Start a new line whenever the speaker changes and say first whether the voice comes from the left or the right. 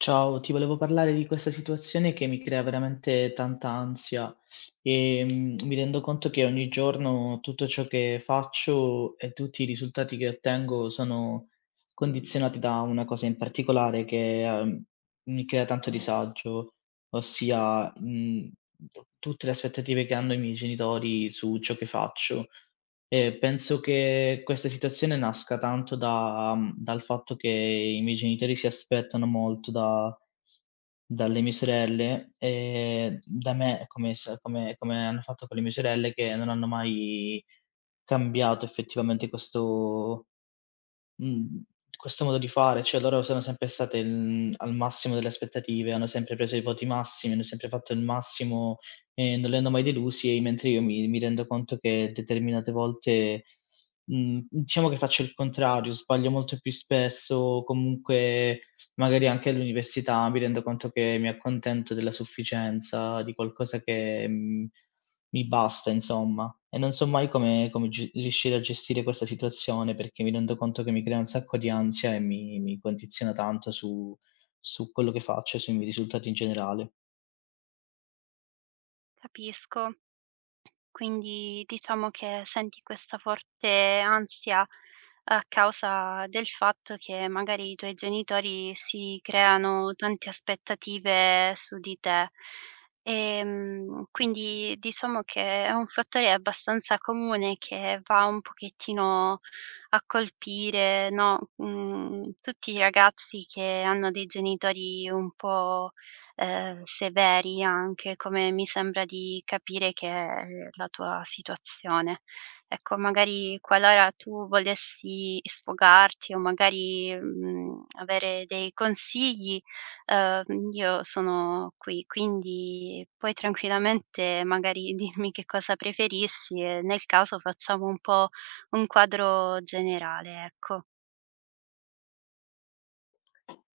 left: Ciao, ti volevo parlare di questa situazione che mi crea veramente tanta ansia e mi rendo conto che ogni giorno tutto ciò che faccio e tutti i risultati che ottengo sono condizionati da una cosa in particolare che mi crea tanto disagio, ossia tutte le aspettative che hanno i miei genitori su ciò che faccio. Penso che questa situazione nasca tanto da dal fatto che i miei genitori si aspettano molto da dalle mie sorelle, da me come s come come hanno fatto con le mie sorelle che non hanno mai cambiato effettivamente questo Mhmm, questo modo di fare, cioè loro sono sempre state, al massimo delle aspettative, hanno sempre preso i voti massimi, hanno sempre fatto il massimo e non li hanno mai delusi, e mentre io mi rendo conto che determinate volte, diciamo che faccio il contrario, sbaglio molto più spesso, comunque magari anche all'università mi rendo conto che mi accontento della sufficienza, di qualcosa che, mhmm mi basta insomma, e non so mai come come gi riuscire a gestire questa situazione, perché mi rendo conto che mi crea un sacco di ansia e mi condiziona tanto su quello che faccio e sui miei risultati in generale.
right: Capisco. Quindi diciamo che senti questa forte ansia a causa del fatto che magari i tuoi genitori si creano tante aspettative su di te. Quindi diciamo che è un fattore abbastanza comune che va un pochettino a colpire, no, tutti i ragazzi che hanno dei genitori un po' severi anche, come mi sembra di capire che è la tua situazione. Ecco, magari qualora tu volessi sfogarti o magari, avere dei consigli, io sono qui, quindi puoi tranquillamente magari dirmi che cosa preferisci e nel caso facciamo un po' un quadro generale, ecco.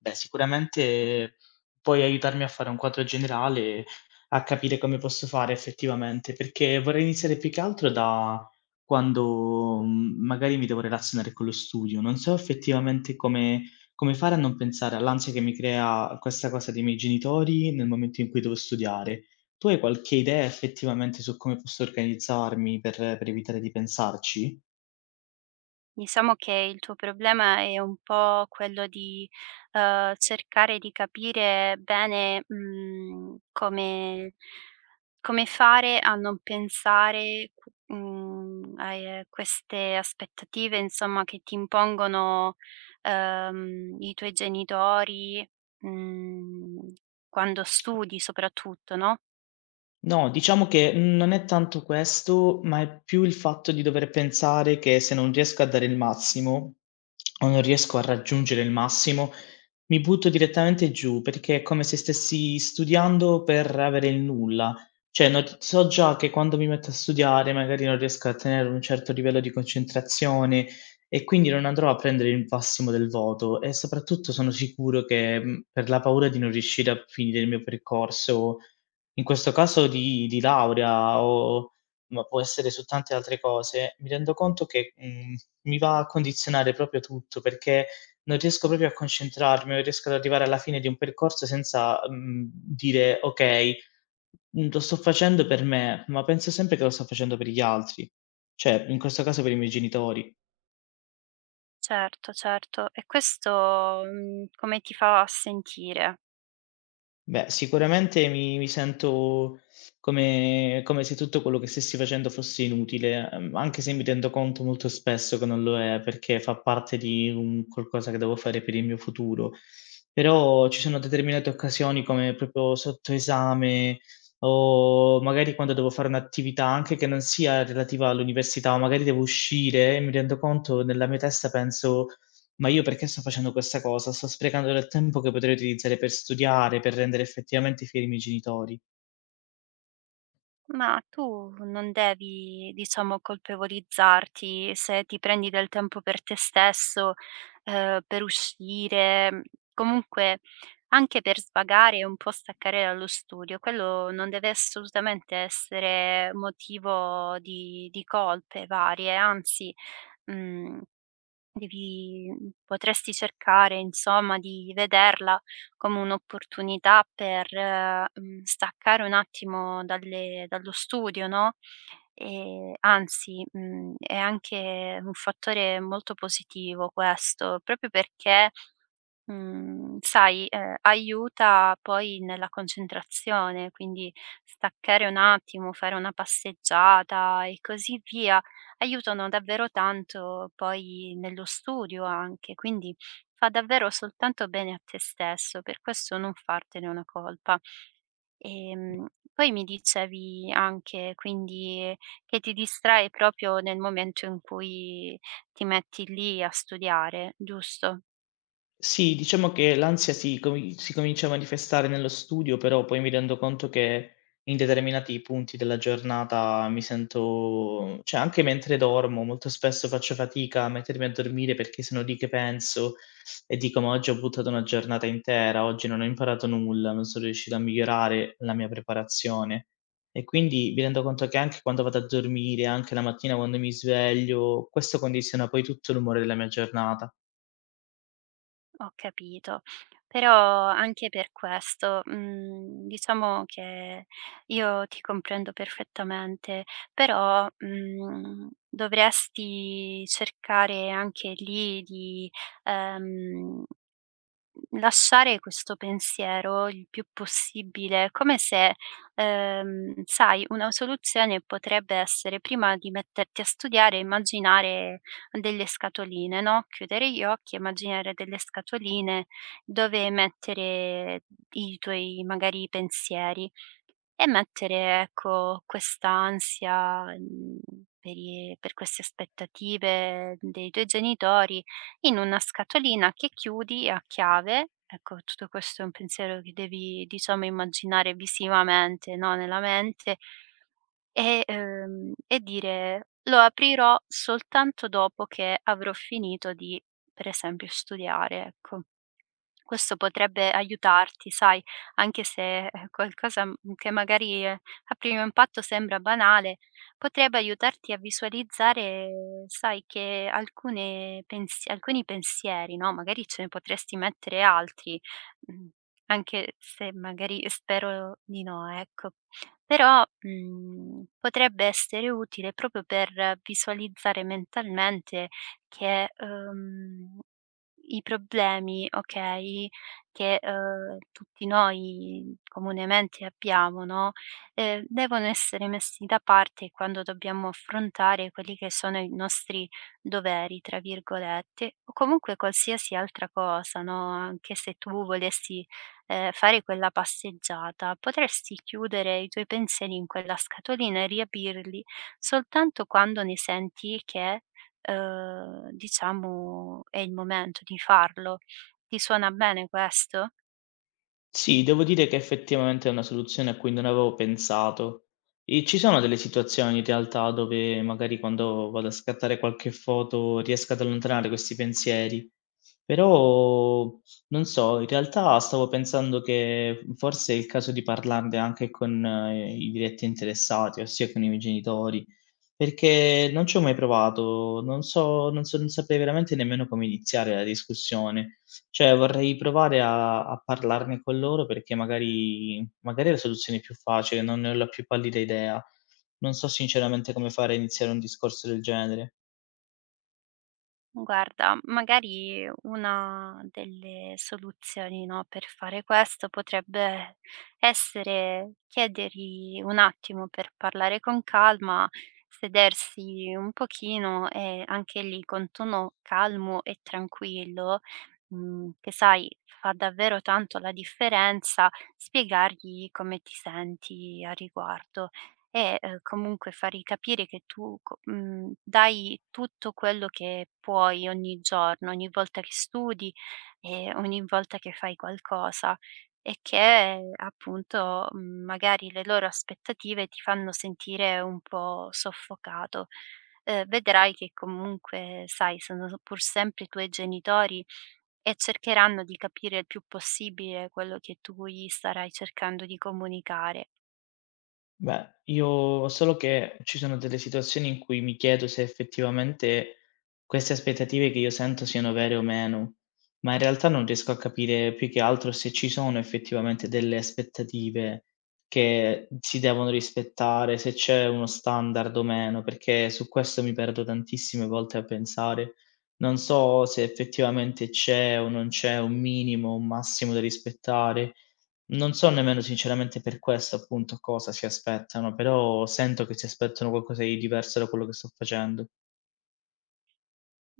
left: Beh, sicuramente puoi aiutarmi a fare un quadro generale, a capire come posso fare effettivamente, perché vorrei iniziare più che altro da quando, magari mi devo relazionare con lo studio. Non so effettivamente come fare a non pensare all'ansia che mi crea questa cosa dei miei genitori nel momento in cui devo studiare. Tu hai qualche idea effettivamente su come posso organizzarmi per evitare di pensarci?
right: Diciamo che il tuo problema è un po' quello di, cercare di capire bene, come fare a non pensare a, queste aspettative, insomma, che ti impongono, i tuoi genitori, mhmm, quando studi soprattutto, no?
left: No, diciamo che non è tanto questo, ma è più il fatto di dover pensare che se non riesco a dare il massimo, o non riesco a raggiungere il massimo, mi butto direttamente giù, perché è come se stessi studiando per avere il nulla. Cioè, no so già che quando mi metto a studiare magari non riesco a tenere un certo livello di concentrazione e quindi non andrò a prendere il massimo del voto e soprattutto sono sicuro che, per la paura di non riuscire a finire il mio percorso in questo caso di laurea o ma può essere su tante altre cose, mi rendo conto che, mi va a condizionare proprio tutto, perché non riesco proprio a concentrarmi, non riesco ad arrivare alla fine di un percorso senza, dire: "Okay, lo sto facendo per me", ma penso sempre che lo sto facendo per gli altri, cioè in questo caso per i miei genitori.
right: Certo, certo. E questo, come ti fa sentire?
left: Beh, sicuramente mi sento come se tutto quello che stessi facendo fosse inutile, anche se mi rendo conto molto spesso che non lo è, perché fa parte di un qualcosa che devo fare per il mio futuro. Però ci sono determinate occasioni come proprio sotto esame o magari quando devo fare un'attività anche che non sia relativa all'università, o magari devo uscire e mi rendo conto nella mia testa penso: "Ma io perché sto facendo questa cosa? Sto sprecando del tempo che potrei utilizzare per studiare, per rendere effettivamente fieri i miei genitori".
right: Ma tu non devi, diciamo, colpevolizzarti se ti prendi del tempo per te stesso, per uscire, comunque anche per svagare e un po' staccare dallo studio. Quello non deve assolutamente essere motivo di colpe varie, anzi, mhmm devi potresti cercare insomma di vederla come un'opportunità per, staccare un attimo dalle dallo studio, no, anzi, è anche un fattore molto positivo questo, proprio perché sai, aiuta poi nella concentrazione, quindi staccare un attimo, fare una passeggiata e così via, aiutano davvero tanto poi nello studio anche, quindi fa davvero soltanto bene a te stesso, per questo non fartene una colpa. Ehm, Poi mi dicevi anche quindi che ti distrae proprio nel momento in cui ti metti lì a studiare, giusto?
left: Sì, diciamo che l'ansia si comincia a manifestare nello studio, però poi mi rendo conto che in determinati punti della giornata mi sento cioè anche mentre dormo, molto spesso faccio fatica a mettermi a dormire perché sono lì che penso e dico: "Ma oggi ho buttato una giornata intera, oggi non ho imparato nulla, non sono riuscito a migliorare la mia preparazione". E quindi mi rendo conto che anche quando vado a dormire, anche la mattina quando mi sveglio, questo condiziona poi tutto l'umore della mia giornata.
right: Ho capito. Però anche per questo, diciamo che io ti comprendo perfettamente, però, dovresti cercare anche lì di, ehm lasciare questo pensiero il più possibile, come se, sai, una soluzione potrebbe essere prima di metterti a studiare, immaginare delle scatoline, no, chiudere gli occhi, immaginare delle scatoline dove mettere i tuoi magari pensieri. E mettere, ecco, quest'ansia, per i per queste aspettative dei tuoi genitori in una scatolina che chiudi a chiave. Ecco, tutto questo è un pensiero che devi, diciamo, immaginare visivamente, no, nella mente e dire: "Lo aprirò soltanto dopo che avrò finito di, per esempio, studiare", ecco. Questo potrebbe aiutarti, sai, anche se è qualcosa che magari a primo impatto sembra banale, potrebbe aiutarti a visualizzare, sai, che alcuni pensieri, no? Magari ce ne potresti mettere altri, mm, anche se magari spero di no, ecco. Però, potrebbe essere utile proprio per visualizzare mentalmente che i problemi, okay, che, tutti noi comunemente abbiamo, no, devono essere messi da parte quando dobbiamo affrontare quelli che sono i nostri "doveri", tra virgolette, o comunque qualsiasi altra cosa, no, anche se tu volessi, fare quella passeggiata, potresti chiudere i tuoi pensieri in quella scatolina e riaprirli soltanto quando ne senti che diciamo è il momento di farlo. Ti suona bene questo?
left: Sì, devo dire che effettivamente è una soluzione a cui non avevo pensato. E ci sono delle situazioni in realtà dove magari quando vado a scattare qualche foto riesco ad allontanare questi pensieri. Però non so, in realtà stavo pensando che forse è il caso di parlarne anche con i diretti interessati, ossia con i miei genitori, perché non ci ho mai provato, non so, non so, non saprei veramente nemmeno come iniziare la discussione. Cioè vorrei provare a parlarne con loro perché magari è la soluzione più facile, non ne ho la più pallida idea. Non so sinceramente come fare a iniziare un discorso del genere.
right: Guarda, magari una delle soluzioni, no, per fare questo potrebbe essere chiedergli un attimo per parlare con calma, sedersi un pochino e anche lì con tono calmo e tranquillo, che sai fa davvero tanto la differenza, spiegargli come ti senti a riguardo. E, comunque fargli capire che dai tutto quello che puoi ogni giorno, ogni volta che studi e ogni volta che fai qualcosa e che appunto, magari le loro aspettative ti fanno sentire un po' soffocato. Vedrai che comunque, sai, sono s pur sempre i tuoi genitori e cercheranno di capire il più possibile quello che tu gli starai cercando di comunicare.
left: Beh, io solo che ci sono delle situazioni in cui mi chiedo se effettivamente queste aspettative che io sento siano vere o meno, ma in realtà non riesco a capire più che altro se ci sono effettivamente delle aspettative che si devono rispettare, se c'è uno standard o meno, perché su questo mi perdo tantissime volte a pensare. Non so se effettivamente c'è o non c'è un minimo, un massimo da rispettare non so nemmeno sinceramente per questo appunto cosa si aspettano, però sento che si aspettano qualcosa di diverso da quello che sto facendo.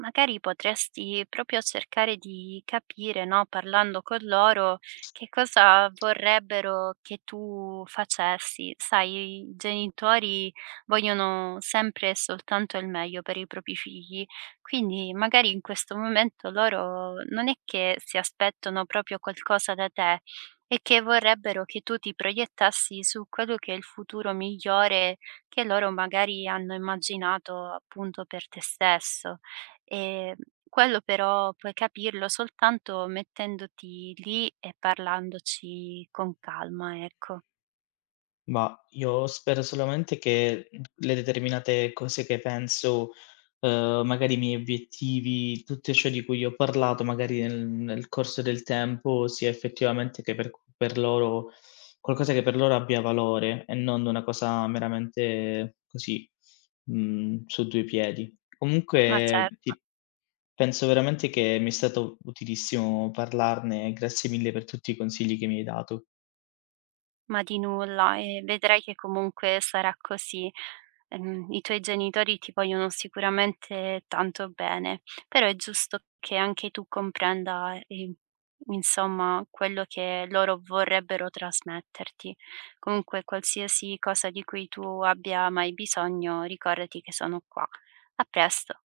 right: Magari potresti proprio cercare di capire, no, parlando con loro, che cosa vorrebbero che tu facessi. Sai, i genitori vogliono sempre e soltanto il meglio per i propri figli, quindi magari in questo momento loro non è che si aspettano proprio qualcosa da te, è che vorrebbero che tu ti proiettassi su quello che è il futuro migliore che loro magari hanno immaginato appunto per te stesso. Ehm, Quello però puoi capirlo soltanto mettendoti lì e parlandoci con calma, ecco.
left: Ma io spero solamente che, le determinate cose che penso, magari i miei obiettivi, tutto ciò di cui ho parlato magari nel corso del tempo, sia effettivamente che per c per loro qualcosa che per loro abbia valore e non una cosa meramente così, su due piedi.
right: Ma
left: Comunque
right: certo.
left: ti Penso veramente che mi è stato utilissimo parlarne e grazie mille per tutti i consigli che mi hai dato.
right: Ma di nulla, e vedrai che comunque sarà così. I tuoi genitori ti vogliono sicuramente tanto bene, però è giusto che anche tu comprenda, insomma, quello che loro vorrebbero trasmetterti. Comunque, qualsiasi cosa di cui tu abbia mai bisogno, ricordati che sono qua. A presto.